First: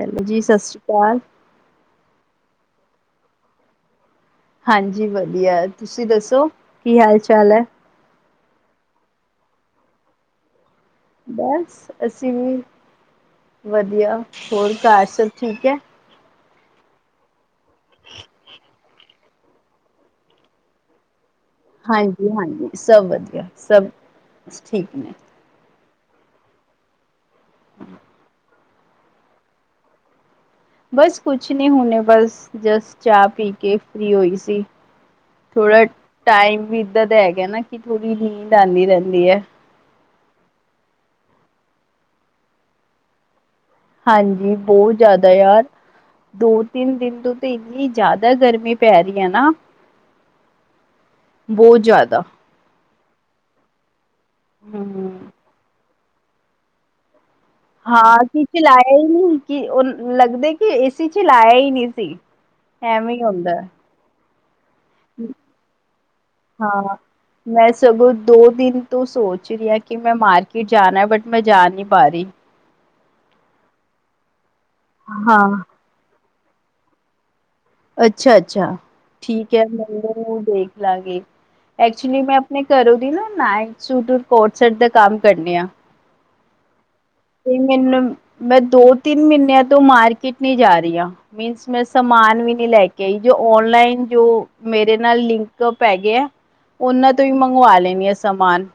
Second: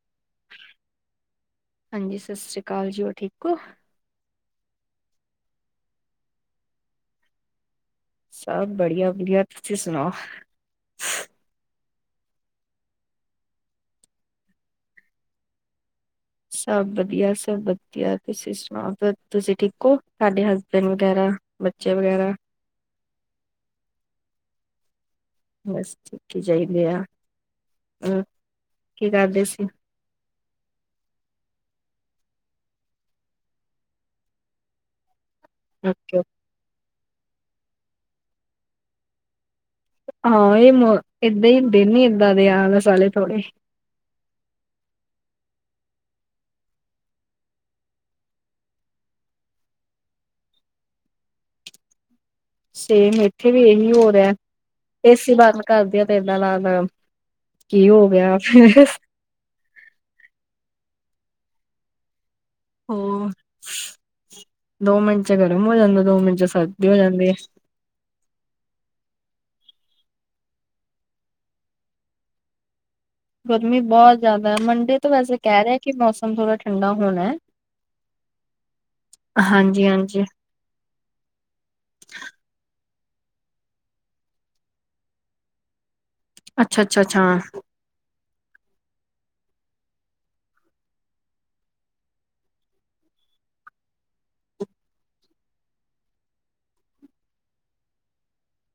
Hello ਜੀ, ਸਤਿ ਸ਼੍ਰੀ ਅਕਾਲ। ਹਾਂਜੀ, ਸਤਿ ਸ੍ਰੀ ਅਕਾਲ ਜੀ ਹੋਰ ਠੀਕ ਹੋ। ਹਾਂਜੀ ਵਧੀਆ ਤੁਸੀਂ ਦੱਸੋ, ਕੀ ਹਾਲ ਚਾਲ ਐ? ਸਭ ਬੜੀਆ- ਬੜੀਆ, ਤੁਸੀਂ ਸੁਣਾਓ। ਬਸ ਅਸੀ ਵੀ ਵਧੀਆ, ਹੋਰ ਘਰ ਸਭ ਠੀਕ ਹੈ? ਸਭ ਵਧੀਆ ਸਭ ਵਧੀਆ, ਤੁਸੀਂ ਸੁਣਾਓ ਤੁਸੀਂ ਠੀਕ ਹੋ ਤਾਡੇ ਹਸਬੈਂਡ ਵਗੈਰਾ? ਬੱਚੇ ਵਗੈਰਾ ਹਾਂਜੀ-ਹਾਂਜੀ ਸਭ ਵਧੀਆ। ਸਭ ਠੀਕ ਨੇ। ਬਸ ਠੀਕ ਈ ਚਾਹੀਦੇ ਆ, ਹੋਰ ਕੀ ਕਰਦੇ ਸੀ? ਬਸ ਕੁਛ ਨਹੀਂ ਹੁਣੇ ਬਸ ਜਸਟ ਚਾਹ ਪੀ ਕੇ ਫ੍ਰੀ ਹੋਈ ਸੀ। ਥੋੜਾ ਓਕੇ, ਟਾਈਮ ਵੀ ਏਦਾਂ ਦਾ ਹੈਗਾ ਨਾ ਕਿ ਥੋੜ੍ਹੀ ਨੀਂਦ ਆਂਦੀ ਰਹਿੰਦੀ ਹੈ। ਹਾਂ ਇਹ ਏਦਾਂ ਹੀ ਦਿਨ ਈ ਏਦਾਂ ਦੇ ਆ ਆਲਸ ਵਾਲੇ ਥੋੜੇ। ਹਾਂਜੀ, ਬਹੁਤ ਜ਼ਿਆਦਾ ਯਾਰ ਦੋ-ਤਿੰਨ ਦਿਨ ਤੋਂ ਤਾਂ ਇੰਨੀ ਜ਼ਿਆਦਾ ਗਰਮੀ ਪੈ ਰਹੀ ਆ ਨਾ। ਬਹੁਤ ਜ਼ਿਆਦਾ। ਸੇਮ ਇੱਥੇ ਵੀ ਇਹੀ ਹੋ ਰਿਹਾ, ਏ ਹਮ ਸੀ ਬੰਦ ਕਰਦੇ ਆ ਤਾਂ ਏਦਾਂ ਲਗਦਾ ਹਾਂ ਅਸੀਂ ਚਲਾਇਆ ਹੀ ਨੀ ਕਿ ਉਹ ਲੱਗਦਾ ਕਿ ਏ ਸੀ ਚਲਾਇਆ ਹੀ ਨਹੀ। ਸੀ। ਐਵੇਂ ਹੀ ਉਹ ਹੁੰਦਾ। ਦੋ ਮਿੰਟ ਚ ਗਰਮ ਹੋ ਜਾਂਦਾ ਦੋ ਮਿੰਟ ਚ ਸਰਦੀ ਹੋ ਹਾਂ, ਜਾਂਦੀ ਹੈ ਮੈਂ ਸਗੋਂ ਦੋ ਦਿਨ ਤੋਂ ਸੋਚ ਰਹੀ ਆ ਕਿ ਮੈਂ ਮਾਰਕੀਟ ਜਾਣਾ ਹੈ ਬਟ ਮੈਂ ਜਾ ਨਹੀਂ ਪਾ ਰਹੀ। ਗਰਮੀ ਬਹੁਤ ਜ਼ਿਆਦਾ ਹੈ ਮੰਡੇ ਤੋਂ ਵੈਸੇ ਕਹਿ ਹਾਂ। ਰਹੇ ਆ ਕਿ ਮੌਸਮ ਥੋੜ੍ਹਾ ਠੰਡਾ ਹੋਣਾ। ਅੱਛਾ-ਅੱਛਾ, ਠੀਕ ਏ [unintelligible] ਹਾਂਜੀ ਹਾਂਜੀ ਮੈਨੂੰ ਦੇਖਲਾਂਗੇ। ਐਕਚੁਲੀ ਮੈਂ ਆਪਣੇ ਘਰੋਂ ਦੀ ਨਾ ਨਾਈਟ ਸੂਟ ਔਰ ਕੋਡ ਸੈਟ ਦਾ ਕੰਮ ਕਰਨੀ ਆ। ਅੱਛਾ ਅੱਛਾ ਅੱਛਾ। ਤੇ ਮੈਨੂੰ ਮੈਂ ਦੋ-ਤਿੰਨ ਮਹੀਨਿਆਂ ਤੋਂ ਮਾਰਕੀਟ ਨਹੀਂ ਜਾ ਰਹੀ ਹਾਂ ਮੀਨਸ ਮੈਂ ਸਮਾਨ ਵੀ ਨੀ ਲੈ ਕੇ ਆਈ ਜੋ ਔਨਲਾਈਨ ਜੋ ਮੇਰੇ ਨਾਲ ਲਿੰਕ ਪੈ। ਗਏ ਆ। ਉਹਨਾਂ ਤੋਂ ਹੀ ਮੰਗਵਾ ਲੈਣੀ ਆ ਸਮਾਨ।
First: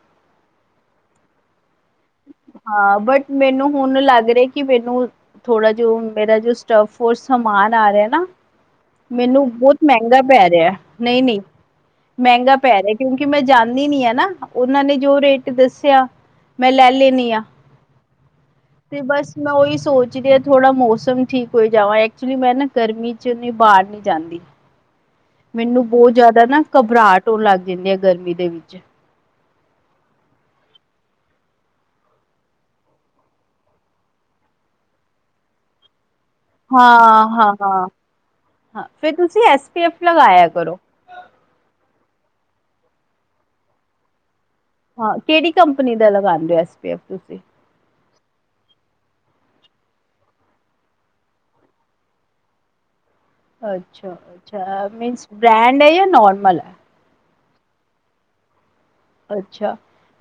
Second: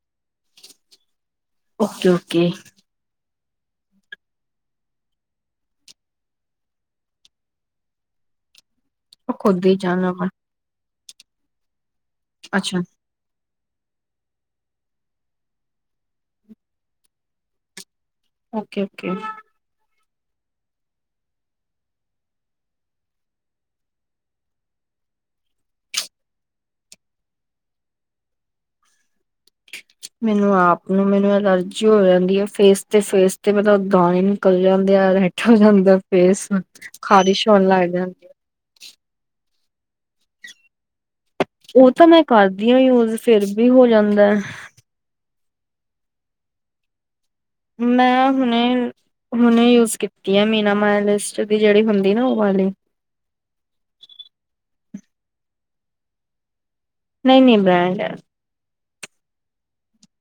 ਓਕੇ ਓਕੇ ਹਾਂ ਬਟ ਮੈਨੂੰ ਹੁਣ ਲੱਗ ਰਿਹਾ ਕਿ ਮੈਨੂੰ ਥੋੜਾ ਜੋ ਮੇਰਾ ਜੋ ਸਟਫਰ ਸਮਾਨ ਆ ਰਿਹਾ ਨਾ [unintelligible] ਮੈਨੂੰ ਖੁਦ ਹੀ ਬਹੁਤ ਜਾਣਾ ਮਹਿੰਗਾ ਵਾ ਪੈ ਰਿਹਾ, ਨਹੀਂ-ਨਹੀਂ, ਮਹਿੰਗਾ ਪੈ ਅੱਛਾ। ਰਿਹਾ ਕਿਉਂਕਿ ਮੈਂ ਜਾ ਦੀ ਨੀ ਆ ਨਾ ਉਹਨਾਂ ਨੇ ਜੋ ਰੇਟ ਦੱਸਿਆ, ਮੈਂ ਲੈ ਲੈਨੀ ਆ। ਓਕੇ ਤੇ ਓਕੇ। ਬਸ ਮੈਂ ਉਹੀ ਸੋਚ ਥੋੜ੍ਹਾ ਮੌਸਮ ਠੀਕ ਹੋ ਜਾਵਾਂ ਐਕਚੁਲੀ ਮੈਂ ਨਾ ਗਰਮੀ ਚ ਬਾਹਰ ਨੀ ਜਾਂਦੀ। ਮੈਨੂੰ ਬਹੁਤ ਜ਼ਿਆਦਾ ਨਾ ਘਬਰਾਹਟ ਹੋਣ ਲੱਗ ਜਾਂਦੀ ਆ ਗਰਮੀ ਦੇ ਵਿੱਚ। ਮੈਨੂੰ ਆਪ ਨੂੰ ਮੈਨੂੰ ਅਲਰਜੀ ਹੋ ਜਾਂਦੀ ਆ ਫੇਸ ਤੇ ਫੇਸ ਤੇ ਮਤਲਬ ਦਾਣੇ ਨਿਕਲ ਜਾਂਦੇ। [unintelligible] ਜਾਂਦਾ ਫੇਸ ਹਾਂ ਖ਼ਾਰਿਸ਼ ਹਾਂ, ਹੋਣ ਲੱਗ ਜਾਂਦੀ। ਹਾਂ ਫਿਰ ਤੁਸੀਂ ਇਸ ਐੱਸ ਪੀ ਐੱਫ ਲਗਾਇਆ ਕਰੋ। ਉਹ ਤਾਂ ਮੈਂ ਕਰਦੀ ਆ ਯੂਜ ਫੇਰ ਵੀ ਹੋ ਜਾਂਦਾ। ਹਾਂ ਕਿਹੜੀ ਕੰਪਨੀ ਦਾ ਲਗਾਂਦੇ ਓ ਐੱਸ ਪੀ ਐਫ ਤੁਸੀਂ? ਮੈਂ ਹੁਣੇ, ਹੁਣੇ ਯੂਜ ਕੀਤੀ ਆ ਮੀਨਾ ਮਾਇਲਿਸਟ ਦੀ ਜਿਹੜੀ ਹੁੰਦੀ ਨਾ ਉਹ ਵਾਲੀ। [unintelligible] ਅੱਛਾ-ਅੱਛਾ ਮੀਨਸ ਬ੍ਰੈਂਡ ਹੈ ਜਾਂ ਨੋਰਮਲ ਹੈ? ਨਹੀ-ਨਹੀ ਬ੍ਰਾਂਡ ਹੈ। ਅੱਛਾ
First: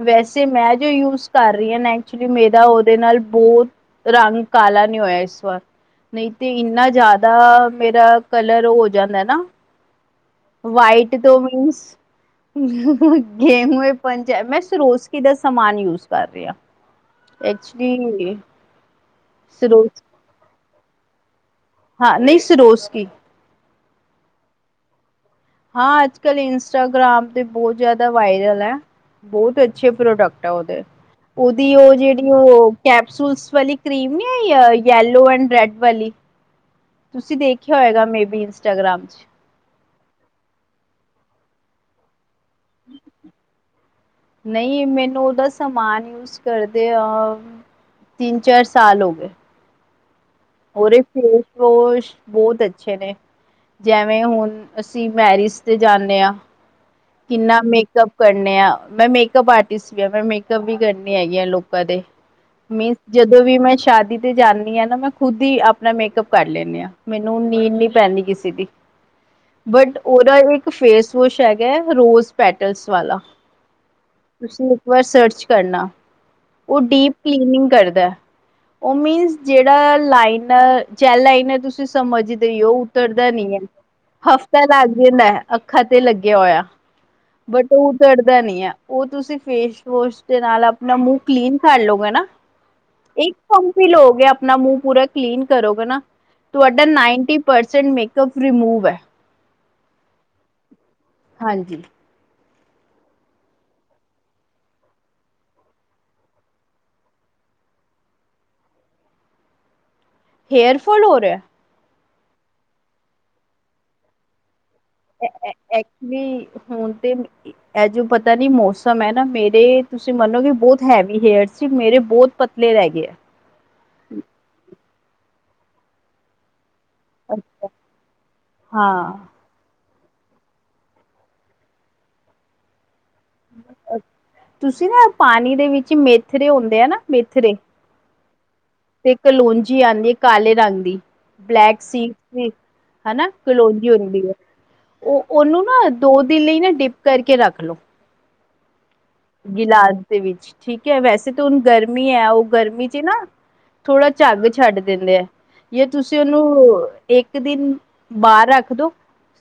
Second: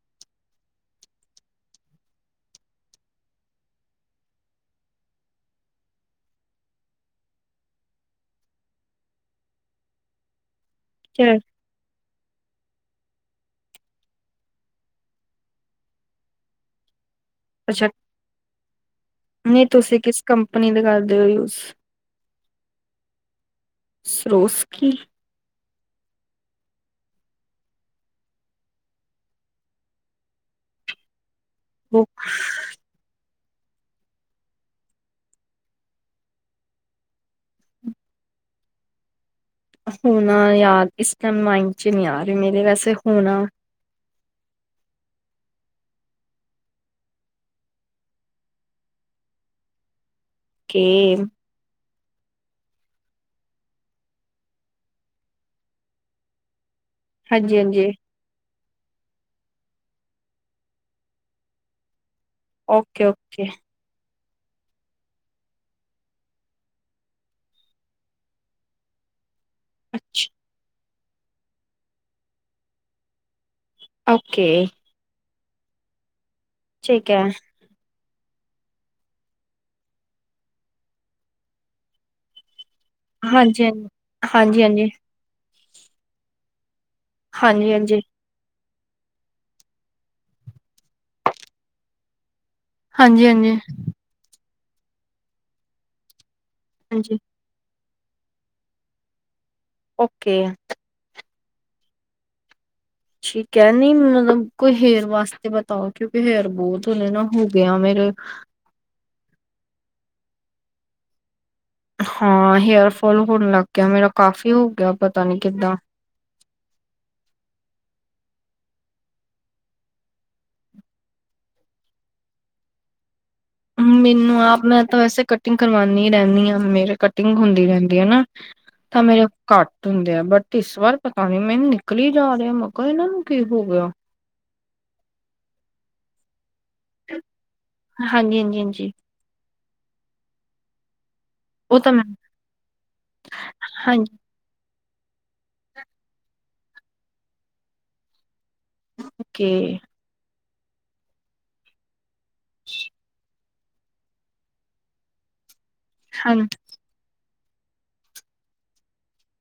ਵੈਸੇ ਮੈਂ ਜੋ ਯੂਜ ਕਰ ਰਹੀ ਹਾਂ ਨਾ ਐਕਚੁਲੀ ਮੇਰਾ ਉਹਦੇ ਨਾਲ ਬਹੁਤ ਰੰਗ ਕਾਲਾ ਨਹੀਂ ਹੋਇਆ ਇਸ ਵਾਰ। ਨਹੀਂ ਤੇ ਇੰਨਾ ਜ਼ਿਆਦਾ ਮੇਰਾ ਕਲਰ ਹੋ ਜਾਂਦਾ ਨਾ। ਵਾਈਟ ਤੋਂ ਮੀਨਸ ਗੇਹੂ ਪੰਜ ਮੈਂ ਸਰੋਸਕੀ ਦਾ ਸਮਾਨ ਯੂਜ ਕਰ ਰਿ ਹਾ। ਅੱਛਾ ਐਕਚਲੀ ਨਹੀਂ ਤੁਸੀਂ ਕਿਸ ਕੰਪਨੀ ਦਾ ਕਰਦੇ ਹੋ ਯੂਜ? ਨਈ ਸਿਰੋਸਕੀ, ਸਿਰੋਸਕੀ ਹਾਂ, ਅੱਜ ਕੱਲ੍ਹ ਇੰਸਟਾਗ੍ਰਾਮ ਤੇ ਬਹੁਤ ਜ਼ਿਆਦਾ ਵਾਇਰਲ ਐ। ਬੋਤ ਅੱਛੇ ਪ੍ਰੋਡਕਟ ਆ ਉਹਦੇ, ਉਹਦੀ ਉਹ ਜਿਹੜੀ ਉਹ ਕੈਪਸੂਲਸ ਵਾਲੀ ਕਰੀਮ ਨੀ ਆਈ ਯਲੋ ਐਂਡ ਰੈਡ ਵਾਲੀ। ਤੁਸੀਂ ਦੇਖਿਆ ਹੋਏਗਾ, ਮੇਬੀ ਇੰਸਟਾਗ੍ਰਾਮ ਚ। ਹੋਣਾ ਯਾਦ ਇਸ ਟੈਮ ਮਾਈਡ ਚ ਨਹੀਂ ਆ ਰਹੇ ਮੇਰੇ ਵੈਸੇ ਹੋਣਾ। ਨਹੀਂ ਮੈਨੂੰ ਉਹਦਾ ਸਮਾਨ ਯੂਜ ਕਰਦੇ ਆ ਤਿੰਨ ਚਾਰ ਸਾਲ ਹੋ ਗਏ। ਕੇ ਉਰੇ ਫੇਸ ਵੋਸ਼, ਬਹੁਤ ਅੱਛੇ ਨੇ ਜੈਵੇਂ ਹੁਣ ਅਸੀਂ ਮੈਰਿਜ ਤੇ ਜਾਂਨੇ ਹਾਂ। ਹਾਂਜੀ ਕਿੰਨਾ ਹਾਂਜੀ ਮੇਕਅੱਪ ਕਰਨੇ ਆ। ਮੈਂ ਮੇਕਅਪ ਆਰਟਿਸਟ ਵੀ ਆ ਮੈਂ ਮੇਕਅਪ ਵੀ ਕਰਨੀ ਹੈਗੀ ਆ ਲੋਕਾਂ ਦੇ। ਮਿੱਨਸ ਓਕੇ ਜਦੋਂ ਓਕੇ ਵੀ ਮੈਂ ਸ਼ਾਦੀ ਜਾਂਨੀ ਆ ਨਾ ਮੈਂ ਖੁਦ ਹੀ ਆਪਣਾ ਮੇਕਅਪ ਕਰ ਲੈਂਨੀ ਹਾਂ ਮੈਨੂੰ ਨੀਂਡ ਨੀ ਪੈਂਦੀ ਕਿਸੇ ਦੀ। [unintelligible] ਬਟ ਉਹਦਾ ਅੱਛਾ ਇੱਕ ਫੇਸ ਵੋਸ਼ ਹੈਗਾ ਹੈ ਰੋਜ਼ ਪੈਟਲਸ ਵਾਲਾ। ਓਕੇ ਤੁਸੀਂ ਇੱਕ ਵਾਰ ਸਰਚ ਕਰਨਾ ਉਹ ਠੀਕ ਡੀਪ ਹੈ ਕਲੀਨਿੰਗ ਕਰਦਾ। ਉਹ ਮੀਨਸ ਜਿਹੜਾ ਲਾਈਨ ਜੈ ਲਾਈਨ ਤੁਸੀਂ ਸਮਝਦੇ ਹੋ ਤੁਰਦਾ ਨੀ ਏ, ਹਾਂਜੀ ਹਫ਼ਤਾ ਹਾਂਜੀ ਹਾਂਜੀ ਲੱਗ ਜਾਂਦਾ ਏ, ਅੱਖਾਂ ਤੇ ਲੱਗਿਆ ਹੋਇਆ। ਬਟ ਹਾਂਜੀ ਹਾਂਜੀ ਉਹ ਹਾਂਜੀ ਚੜਦਾ ਨੀ ਆ। ਉਹ ਤੁਸੀਂ ਫੇਸ ਵਸ਼ ਦੇ ਨਾਲ ਆਪਣਾ ਮੂੰਹ ਕਲੀਨ ਕਰ ਲੋਗੇ ਨਾ। ਹਾਂਜੀ ਇੱਕ ਹਾਂਜੀ ਕੰਪੀ ਲੋ ਗੇ ਆਪ ਨਾ ਮੂੰਹ ਪੂਰਾ ਕਲੀਨ ਕਰੋਗੇ ਨਾ ਤੁਹਾਡਾ ਹਾਂਜੀ ninety percent makeup remove ਐ। ਓਕੇ। ਹਾਂਜੀ। ਠੀਕ ਹੈ, ਨ ਮਤਲਬ ਕੋਈ ਹੇਅਰ ਵਾਸਤੇ ਬਤਾਓ ਕਿਉਂਕਿ ਹੇਅਰ ਬਹੁਤ ਹਲੇ ਨਾ ਹੋ ਗਿਆ ਮੈਂ [unintelligible] ਹੇਅਰ ਫੋਲ ਹੋ ਰਯਾ? ਹਾਂ, ਹੇਅਰ ਫਾਲ ਹੋਣ ਲੱਗ ਗਿਆ ਮੇਰਾ ਕਾਫੀ ਗਿਆ ਪਤਾ ਨੀ ਕਿੱਦਾਂ ਐ-ਐ-ਐਕਚੁਲੀ ਹੁਣ ਤੇ ਇ-ਇਹ ਜੋ ਪਤਾ ਨੀ ਮੌਸਮ ਐ ਨਾ, ਮੇਰੇ ਤੁਸੀਂ ਮੰਨੋ ਕਿ ਬਹੁਤ ਹੈਵੀ ਹੇਅਰ ਸੀ ਮੇਰੇ ਬੋਤ ਪਤਲੇ ਰਹਿ ਗਏ ਆ। ਮੈਨੂੰ ਆਪ, ਮੈਂ ਤਾਂ ਵੈਸੇ ਕਟਿੰਗ ਕਰਵਾਨੀ ਰਹਿਣੀ ਆਂ, ਮੇਰੇ ਕਟਿੰਗ ਹੁੰਦੀ ਅੱਛਾ। ਰਹਿੰਦੀ ਏ ਨਾ, ਤਾਂ ਮੇਰੇ ਹਾਂ ਘੱਟ ਹੁੰਦੇ ਆ ਬਟ ਇਸ ਵਾਰ ਪਤਾ ਨੀ ਮੈਨੂੰ ਨਿਕਲੀ ਜਾ ਰਿਹਾ, ਮੈਂ ਕਾਂ ਇਹਨਾਂ ਨੂੰ ਕੀ ਹੋ ਗਿਆ? ਤੁਸੀਂ ਨਾ ਪਾਣੀ ਦੇ ਵਿੱਚ ਮੇਥਰੇ ਹੁੰ ਨਾ ਮੇਥਰੇ ਹਾਂਜੀ ਹਾਂਜੀ ਹਾਂਜੀ ਤੇ ਕਲੂੰਜੀ ਆਉਂਦੀ ਹੈ ਕਾਲੇ ਰੰਗ ਦੀ ਬਲੈਕ ਉਹ ਤਾਂ ਮੈਂ ਸੀ ਹਨਾ ਕਲੋਨੀ ਹੋ ਹਾਂਜੀ ਰਦੀ ਹੈ ਉਹ ਉਹਨੂੰ ਨਾ ਦੋ ਦਿਨ ਲਈ ਨਾ ਡਿਪ ਕਰਕੇ ਰੱਖ ਲਓ ਓਕੇ ਗਿਲਾਸ ਦੇ ਵਿੱਚ ਠੀਕ ਹੈ ਵੈਸੇ ਤਾਂ ਹੁਣ ਗਰਮੀ ਹੈ ਉਹ ਗਰਮੀ ਚ ਨਾ ਥੋੜਾ ਝੱਗ ਛੱਡ ਦਿੰਦੇ ਆ ਜੇ ਤੁਸੀਂ ਹਾਂ ਉਹਨੂੰ ਇੱਕ ਇੱਕ ਦਿਨ ਬਾਹਰ ਰੱਖ ਦੋ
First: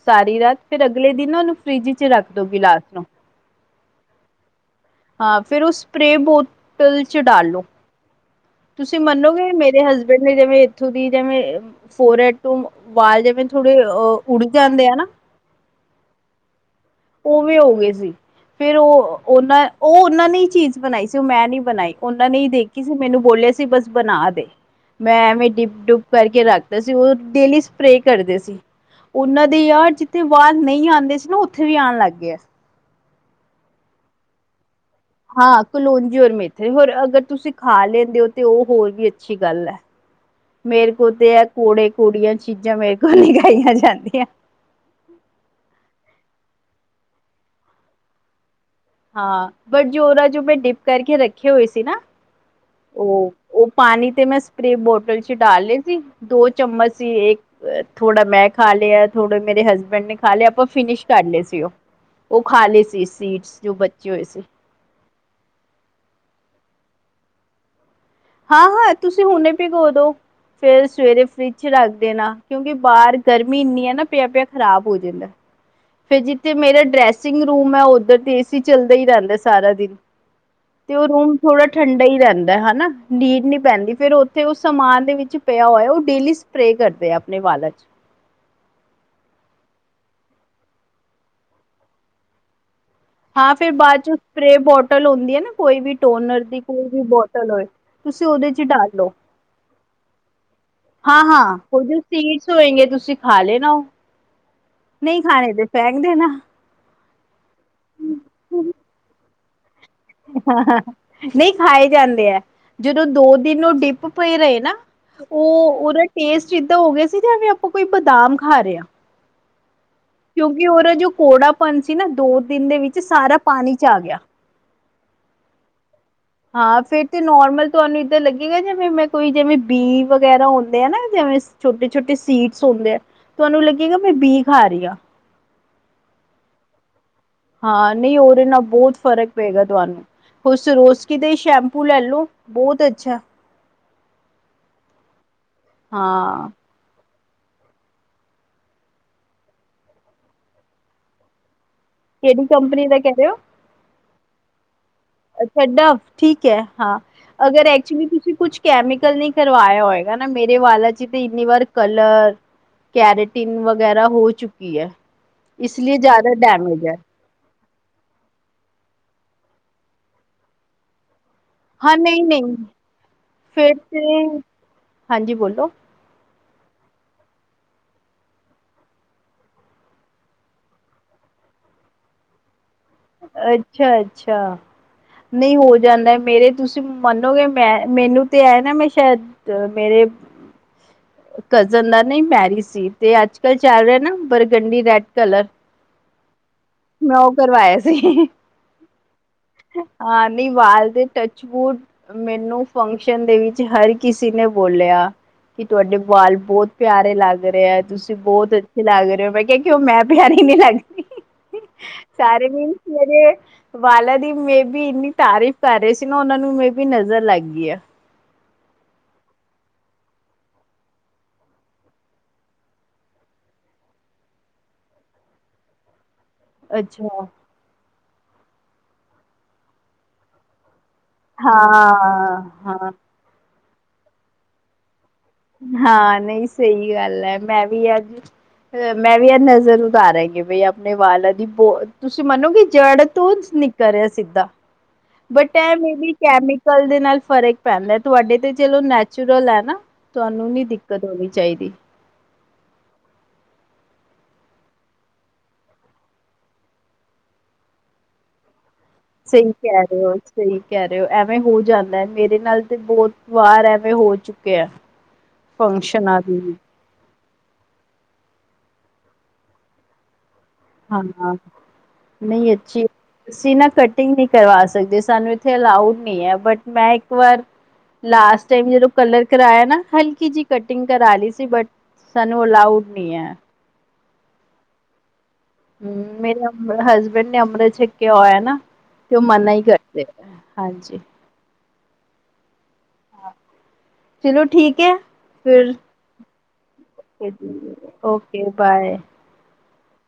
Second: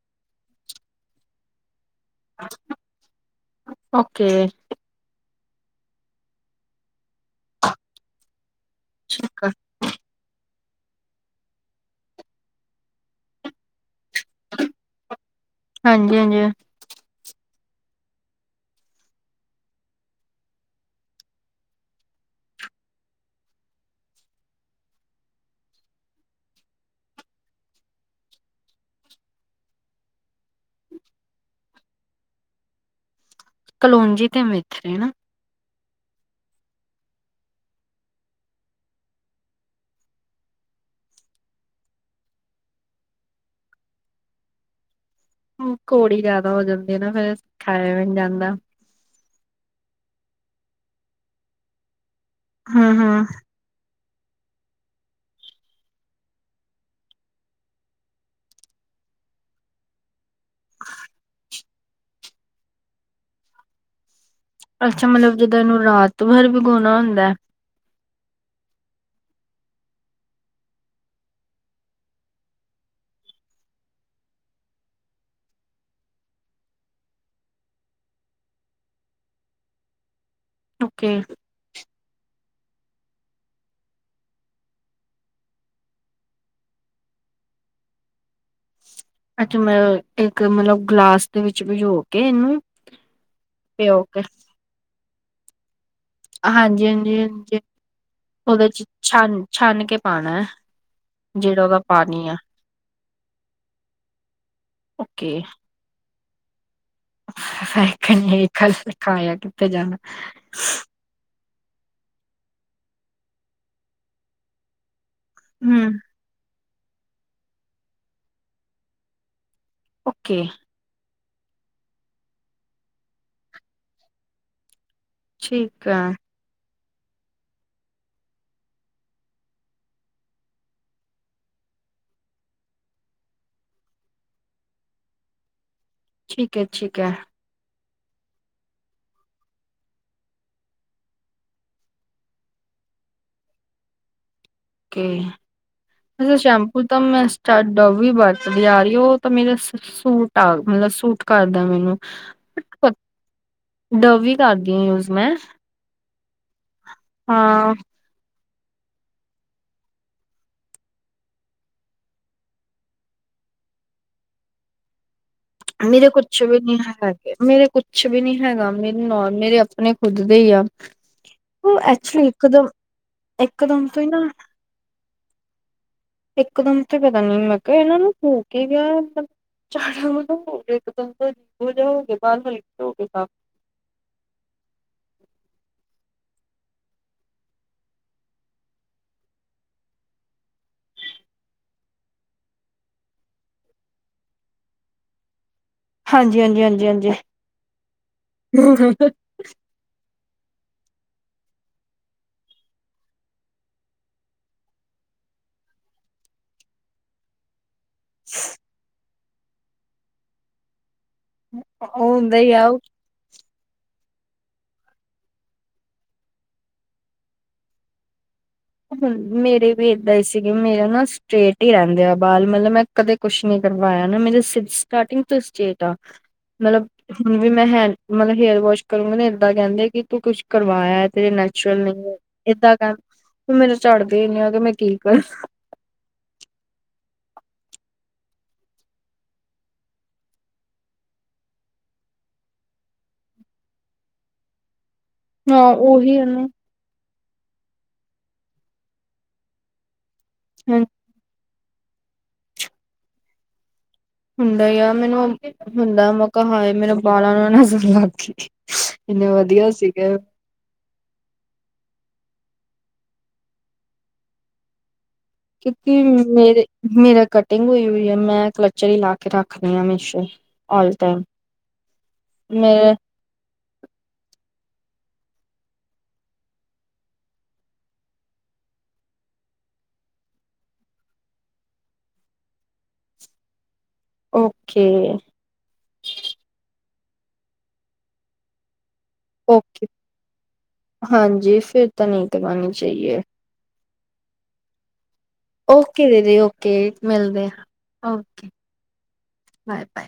ਸਾਰੀ ਰਾਤ ਫੇਿਰ ਅਗਲੇ ਦਿਨ ਉਹਨੂੰ ਫਰਿਜ ਚ ਰੱਖ ਦੋ ਗਿਲਾਸ ਨੂੰ ਓਕੇ ਹਾਂ ਫਿਰ ਉਹ ਸਪਰੇਅ ਬੋਤਲ ਚ ਡਾਲੋ ਤੁਸੀਂ ਮੰਨੋਗੇ ਮੇਰੇ ਹਸਬੈਂਡ ਨੇ ਜਿਵੇਂ ਇੱਥੋਂ ਦੀ ਜਿਵੇ ਫਰ ਐ ਟੂ ਵਾਲ ਜਿਵੇਂ ਥੋੜੇ ਉੱਡ ਜਾਂਦੇ ਆ ਨਾ ਹਾਂਜੀ ਹਾਂਜੀ ਉਹ ਵੀ ਹੋ ਗਏ ਸੀ ਫੇਿਰ ਉਹ ਉਹਨਾਂ ਉਹ ਉਹਨਾਂ ਨੇ ਚੀਜ਼ ਬਣਾਈ ਸੀ ਉਹ ਮੈਂ ਨਹੀਂੀ ਬਣਾਈ ਉਹਨਾਂ ਨੇ ਦੇਖੀ ਸੀ ਮੈਨੂੰ ਬੋਲੀ ਸੀ ਬਸ ਬਣਾ ਦੇ ਮੈਂ ਐਵੇਂ ਡਿਪ ਡੁਬ ਕਰਕੇ ਰੱਖਦਾ ਸੀ ਉਹ ਡੇਲੀ ਸਪਰੇ ਕਰਦੇ ਸੀ ਉਹਨਾਂ ਦੇ ਯਾਰ ਜਿੱਥੇ ਬਾਹਰ ਨਹੀਂ ਆਉਂਦੇ ਸੀ ਨਾ ਉੱਥੇ ਵੀ ਆਉਣ ਲੱਗ ਗ ਆ ਕਲੋਂਜੀ ਤੇ ਮੇਥਰੇ ਨਾ ਹਾਂ ਕਲੋਂਜੀ ਰ ਮੇਥ ਹੋਰ ਅਗਰ ਤੁਸੀਂ ਖਾ ਲੈਂਦੇ ਹੋ ਤਾਂ ਉਹ ਹੋਰ ਵੀ ਅੱਛੀ ਗੱਲ ਹੈ ਮੇਰੇ ਕੋਲ ਤੇ ਹੈ ਕੂੜੇ ਕੂੜੀਆਂ ਚੀਜ਼ਾਂ ਮੇਰੇ ਕੋਲ ਨ ਗਾਈਆਂ ਜਾਂਦੀਆਂ ਹ ਘੋੜੀ ਜਿਆਦਾ ਹੋ ਜਾਂਦੀ ਆ ਨਾ ਫੇਿਰ ਖਾਾਇਆ ਵੀ ਨਹੀਂ ਜਾਂਦਾ ਹਾਂ ਬਟ ਜੋ ਜੋ ਮੈਂ ਡਿਪ ਕਰਕੇ ਰੱਖੇ ਹੋਏ ਸੀ ਨਾ ਹੂੰ ਹੂੰ ਉਹ ਉਹ ਪਾਣੀ ਤੇ ਮੈਂ ਸਪਰੇ ਬੋਟਲ ਚ ਡਾਲ ਲਏ ਸੀ ਦੋ ਚਮਚ ਸੀ ਇੱਕ ਥੋੜਾ ਮੈਂ ਖਾ ਲਿਆ ਥੋੜੇ ਮੇਰੇ ਹਸਬੈਂਡ ਨੇ ਖਾ ਲਿਆ ਆਪਾਂ ਫਿਨਿਸ਼ ਕਰ ਲਏ ਸੀ ਉਹ ਉਹ ਖਾ ਲ ਲਈ ਸੀ ਸ ਜੋ ਬੱਚੇ ਹੋਏ ਸੀ ਅੱਛਾ ਮਤਲਬ ਜਿੱਦਾਂ ਇਹਨੂੰ ਰਾਤ ਤੋਂ ਬਰ ਵਿਗਾਉਣਾ ਹੁੰਦਾ ਹੈ ਹਾਂ ਹਾਂ ਤੁਸੀਂ ਹੁਣੇ ਭਗ ਦੋ ਫੇਿਰ ਸਵੇਰੇ ਫਰਿੱਜ ਚ ਰੱਖ ਦੇਣਾ ਕਿਉਂਕਿ ਬਾਹਰ ਗਰਮੀ ਇੰਨੀ ਹੈ ਨਾ ਪਿਆ ਪਿਆ ਖ਼ਰਾਬ ਹੋ ਜਾਂਦਾ ਫਿਰ ਜਿੱਥੇ ਮੇਰਾ ਡਰੈਸਿੰਗ ਰੂਮ ਹੈ ਉਓਧਰ ਤੇ ਏਸੀ ਚੱਲਦਾ ਹੀ ਰਹਿੰਦਾ ਸਾਰਾ ਦਿਨ ਤੇ ਉਹ ਓਕੇ ਰੂਮ ਥੋੜਾ ਠੰਡਾ ਹੀ ਰਹਿੰਦਾ ਹਨਾ ਨੀਡ ਨੀ ਪੈਂਦੀ ਫੇਿਰ ਉੱਥੇ ਉਹ ਸਮਾਨ ਦੇ ਵਿੱਚ ਪਿਆ ਹੋਇਆ ਉਹ ਡੇਲੀ ਸਪਰੇ ਕਰਦੇ ਆਪਣੇ ਪਾਲਕ ਅੱਛਾ ਮ ਇੱਕ ਮਤਲਬ ਗਲਾਸ ਦੇ ਵਿੱਚ ਭਜੋ ਕੇ ਇਹਨੂੰ ਹਾਂ ਫਿਰ ਬਾਅਦ ਪਿਓ ਚ ਕੇ ਸਪਰੇ ਬੋਟਲ ਹੁੰਦੀ ਹੈ ਨਾ ਕੋਈ ਵੀ ਸੋਨਰ ਦੀ ਕੋਈ ਹਾਂਜੀ, ਵੀ ਹਾਂਜੀ, ਬੋਤਲ ਹਾਂਜੀ ਹੋਏ ਤੁਸੀਂ ਉਹਦੇ ਚ ਡਾਲ ਲਓ ਛਾਨ ਛਾਨ ਕੇ ਪਾਣਾ ਐ ਹਾਂ ਹਾਂ ਜਿਹੜਾ ਉਹਦਾ ਉਹ ਪਾਣੀ ਆ। ਸੀਡਸ ਹੋਏਗੇ ਤੁਸੀਂ ਖਾ ਲੈ ਨਾ ਉਹ ਨਹੀਂ ਓਕੇ ਖਾਣੇ ਤੇ ਸਹਿਕਦੇ ਨਾ ਤੇ ਜਾਣਾ ਨਹੀਂ ਖਾਏ ਜਾਂਦੇ ਹੈ ਜਦੋਂ ਦੋ ਦਿਨ ਉਹ ਡਿੱਪ ਪਏ ਰਹੇ ਨਾ ਉਹ ਹੂੰ ਉਹਦਾ ਟੇਸਟ ਏਦਾਂ ਹੋ ਗਿਆ ਸੀ ਜਾਂ ਆਪਾਂ ਕੋਈ ਬਦਾਮ ਖਾ ਰਹੇ ਹ ਓਕੇ ਕਿਉਂਕਿ ਉਹਦਾ ਜੋ ਕੌੜਾਪਨ ਸੀ ਨਾ ਦੋ ਦਿਨ ਦੇ ਵਿੱਚ ਸਾਰਾ ਪਾਣੀ ਚ ਆ ਗਿਆ ਠੀਕ ਆ ਹਾਂ ਫੇਰ ਨੋਰਮਲ ਤੁਹਾਨੂੰ ਇਧਰ ਲੱਗੇਗਾ ਜਿਵੇ ਕੋ ਜਿਵੇਂ ਬੀ ਵਗੈਰਾ ਹੁੰਦੇ ਆ ਨਾ ਜਿਵੇ ਛੋਟੇ ਛੋਟੇ ਸੀਟਸ ਹੁੰਦੇ ਆ ਤੁਹਾਨੂੰ ਲੱਗੇਗਾ ਮੈਂ ਬੀ ਖਾ ਰਹੀ ਹਾਂ ਠੀਕ ਹੈ ਠੀਕ ਹੈ ਹਾਂ ਨਹੀਂ ਉਹਦੇ ਨਾਲ ਬਹੁਤ ਫ਼ਰਕ ਪਏਗਾ ਤੁਹਾਨੂੰ ਹੋ ਸਰੋਸਕੀ ਦਾ ਹੀ ਸ਼ੈਂਪੂ ਲੈ ਲੋ ਬਹੁਤ ਅੱਛਾ ਅੱਛਾ ਹਾਂ। ਸ਼ੈਪੂ ਤਾਂ ਮੈਂ ਝੱਡ ਉਹ ਵੀ ਵਰਤਦੀ ਆ ਰਹੀ ਉਹ ਤਾਂ ਮੇਰੇ ਸੂਟ ਆ ਮਤਲਬ ਸੂਟ ਕਰ ਮੈਨੂੰ ਕਿਹੜੀ ਕੰਪਨੀ ਦਾ ਕਹਿ ਰਹੇ ਹੋ ਡਵ ਵੀ ਕਰਦੀ ਮੈਂ ਅੱਛਾ ਡਵ ਠੀਕ ਹੈ ਹਾਂ ਅਗਰ ਹਾਂ ਐਕਚੁਲੀ ਤੁਸੀਂ ਕੁਛ ਕੈਮੀਕਲ ਨੀ ਕਰਵਾਇਆ ਹੋਏਗਾ ਨਾ ਮੇਰੇ ਵਾਲਾ ਜੀ ਤੇ ਇੰਨੀ ਵਾਰ ਕਲਰ ਕੈਰੇਟਿਨ ਵਗੈਰਾ ਹੋ ਚੁੱਕੀ ਹੈ। ਮੇਰੇ ਕੁਛ ਵੀ ਨੀ ਹਾਂ ਕਰਦੇ ਮੇਰੇ ਕੁਛ ਵੀ ਨੀ ਹੈਗਾ ਮੇਰੀ [unintelligible] ਮੇਰੇ ਆਪਣੇ ਖੁੱਦ ਦੇ ਹੀ ਆ। ਉਹ ਐਕਚੁਲੀ ਇੱਕਦਮ-ਇੱਕਦਮ ਤੇ ਨਾ ਹਾਂਜੀ ਬੋਲੋ। ਇਕਦਮ ਤੇ ਪਤਾ ਨੀ ਮੈਂ ਕਿਹਾ ਇਹਨਾਂ ਨੂੰ ਹੋ ਕੇ ਹੀ ਗਿਆ। ਚਾੜ [unintelligible] ਅੱਛਾ-ਅੱਛਾ ਨਹੀਂ ਹੋ ਜਾਂਦਾ। ਮੇਰੇ ਤੁਸੀਂ ਮੰਨੋਗੇ ਮੈਂ ਮੈਨੂੰ ਤੇ ਹੈ ਨਾ ਮੈਂ ਸ਼ਾਇਦ ਮੇਰੇ ਕਜ਼ਨ ਦਾ ਨ ਮੈਰਿਜ ਸੀ ਤੇ ਅੱਜ ਕੱਲ੍ਹ ਚੱਲ ਰਿਹਾ ਨਾ ਬਰਗੰਡੀ ਰੈਡ ਕਲਰ ਹਾਂਜੀ ਹਾਂਜੀ ਹਾਂਜੀ ਹਾਂਜੀ। ਮੈਂ ਉਹ ਕਰਵਾਇਆ ਸੀ। ਹਾਂ ਨੀ ਵਾਲ ਦੇ ਟਚ ਵੁਡ ਮੈਨੂੰ ਫੰਕਸ਼ਨ ਦੇ ਵਿੱਚ ਹਰ ਕਿਸੇ ਨੇ ਬੋਲਿਆ ਕੀ ਤੁਹਾਡੇ ਵਾਲ ਬਹੁਤ ਪਿਆਰੇ ਲੱਗ ਰਹੇ ਹੈ। ਤੁਸੀਂ ਬਹੁਤ ਅੱਛੇ ਲੱਗ ਰਹੇ ਹੋ, ਮੈਂ ਕਿਹਾ ਕਿ ਉਹ ਮੈਂ ਪਿਆਰੀ ਨੀ ਲੱਗ ਰਹੀ। ਉਹ ਹੁੰਦਾ ਸਾਰੇ ਹੀ ਆ ਮੀਨਸ ਮੇਰੇ ਵਾਲਾ ਦੀ ਮੈਬੀ ਵੀ ਇੰਨੀ ਤਾਰੀਫ਼ ਕਰ ਰਹੇ ਸੀ ਨਾ ਉਹਨਾਂ ਨੂੰ ਮੇਬੀ ਨਜ਼ਰ ਲੱਗ ਗਈ ਆ। ਹ ਮੇਰੇ ਵੀ ਏਦਾਂ ਹੀ ਸੀਗੇ ਮੇਰੇ ਨਾ ਸਟਰੇਟ ਹੀ ਰਹਿੰਦੇ ਆ ਬਾਲ ਮਤਲਬ ਮੈਂ ਕਦੇ ਕੁਛ ਨੀ ਕਰਵਾਇਆ ਨਾ ਮੇਰੇ ਸ ਸਟਾਰਟਿੰਗ ਤੋਂ ਸਟੇਟ ਆ। ਮਤਲਬ ਅੱਛਾ। ਹੁਣ ਵੀ ਮੈਂ ਹੈਂ ਮਤਲਬ ਹੇਅਰ ਵਾਸ਼ ਕਰੂੰਗਾ ਇੱਦਾਂ ਕਹਿੰਦੇ ਕਿ ਤੂੰ ਕੁਛ ਕਰ ਕਰ ਵਾਇਆ ਆ ਤੇ ਨੈਚੁਰਲ ਨੀ ਐ, ਹਾਂ, ਏਦਾਂ ਹਾਂ, ਕਹਿ ਹੁਣ ਮੈਂਨੂੰ ਝਡਦੇ ਇੰਨੇ ਆ ਕਿ ਮੈਂ ਕੀ ਕਰ ਹਾਂ ਨਹੀਂ ਸਹੀ ਗੱਲ ਹੈ ਮੈਂ ਵੀ ਅੱਜ ਅ ਮੈਂ ਵੀ ਅਜ ਨਜ਼ਰ ਉਤਾਰਾਂਗੀ ਬਈ ਆਪਣੇ ਵਾਲਾਂ ਦੀ ਬਹੁ ਤੁਸੀਂ ਮੰਨੋਗੇ ਜੜ ਤੋਂ ਨਿਕਲ ਰਿਹਾ ਸਿੱਧਾ ਬਟ ਹਾਂ ਇਹ ਮੇਰੀ ਉਹੀ ਹੈ ਨਾ। ਕੈਮੀਕਲ ਦੇ ਨਾਲ ਫ਼ਰਕ ਪੈਂਦਾ ਤੁਹਾਡੇ ਤੇ ਚਲੋ ਨੈਚੁਰਲ ਹੈ ਨਾ ਤੁਹਾਨੂੰ ਨੀ ਦਿੱਕਤ ਆਣੀ ਚਾਹੀਦੀ। ਹੁੰਦਾ ਹੀ ਯਾਰ ਮੈਨੂੰ ਹੁੰਦਾ ਮਕਾ ਹਏ ਮੇਰੇ ਬਾਲਾਂ ਨੂੰ ਨਜ਼ਰ ਲੱਗ ਗੀ। ਸਹੀ ਕਹਿ ਰਹੇ ਹੋ, ਸਹੀ ਕਹਿ ਰਹੇ ਹੋ, ਐਵੇਂ ਹੋ ਜਾਂਦਾ। ਮੇਰੇ ਨਾਲ ਤੇ ਬਹੁਤ ਵਾਰ ਐਵੇਂ ਹੋ ਚੁਕਿਆ। ਕਿਉਂਕਿ ਮੇਰੇ ਮੇਰਾ ਕਟਿੰਗ ਹੋਈ ਹੋਈ ਆ ਮੈਂ ਕਲਚਰ ਹੀ ਲਾ ਕੇ ਰੱਖਣੀ ਆ ਹਮੇਸ਼ਾ ਹੀ। ਹਾਂ, ਨਹੀਂ ਅੱਛੀ, ਮੇਰੇ ਅਸੀ ਸੀ ਨਾ ਕਟਿੰਗ ਨਹੀਂ ਕਰਵਾ ਦੇ ਸਾਨੂੰ ਇੱਥੇ ਅਲਾਊਡ ਨਹੀਂ ਐ ਬਟ ਮੈਂ ਇੱਕ ਵਾਰ ਲਾਸਟ ਟਾਈਮ ਜਦੋਂ ਕਲਰ ਕਰਾਇਆ ਨਾ ਹਲਕੀ ਜਿਹੀ ਕਟਿੰਗ ਕਰਾ ਲਈ ਸੀ ਬਟ ਸਾਨੂੰ ਅਲਾਊਡ ਨੀ ਐ। ਓਕੇ। ਹੂੰ, ਮੇਰੇ ਅ ਹਸਬੈਂਡ ਨੇ ਅੰਮ੍ਰਿਤ ਛੱਕਿਆ ਹੋਇਆ ਨਾ। ਤੇ ਉਹ ਮਨਾ ਹੀ ਓਕੇ ਕਰਦੇ ਹਾਂਜੀ। ਹਾਂਜੀ ਫਿਰ ਤਾਂ ਨਹੀਂ ਕਰਵਾਨੀ ਚਾਹੀਏ। ਚਲੋ ਠੀਕ ਐ। ਓਕੇ ਦੀਦੀ ਓਕੇ ਮਿਲਦੇ ਆ ਓਕੇ। Bye bye.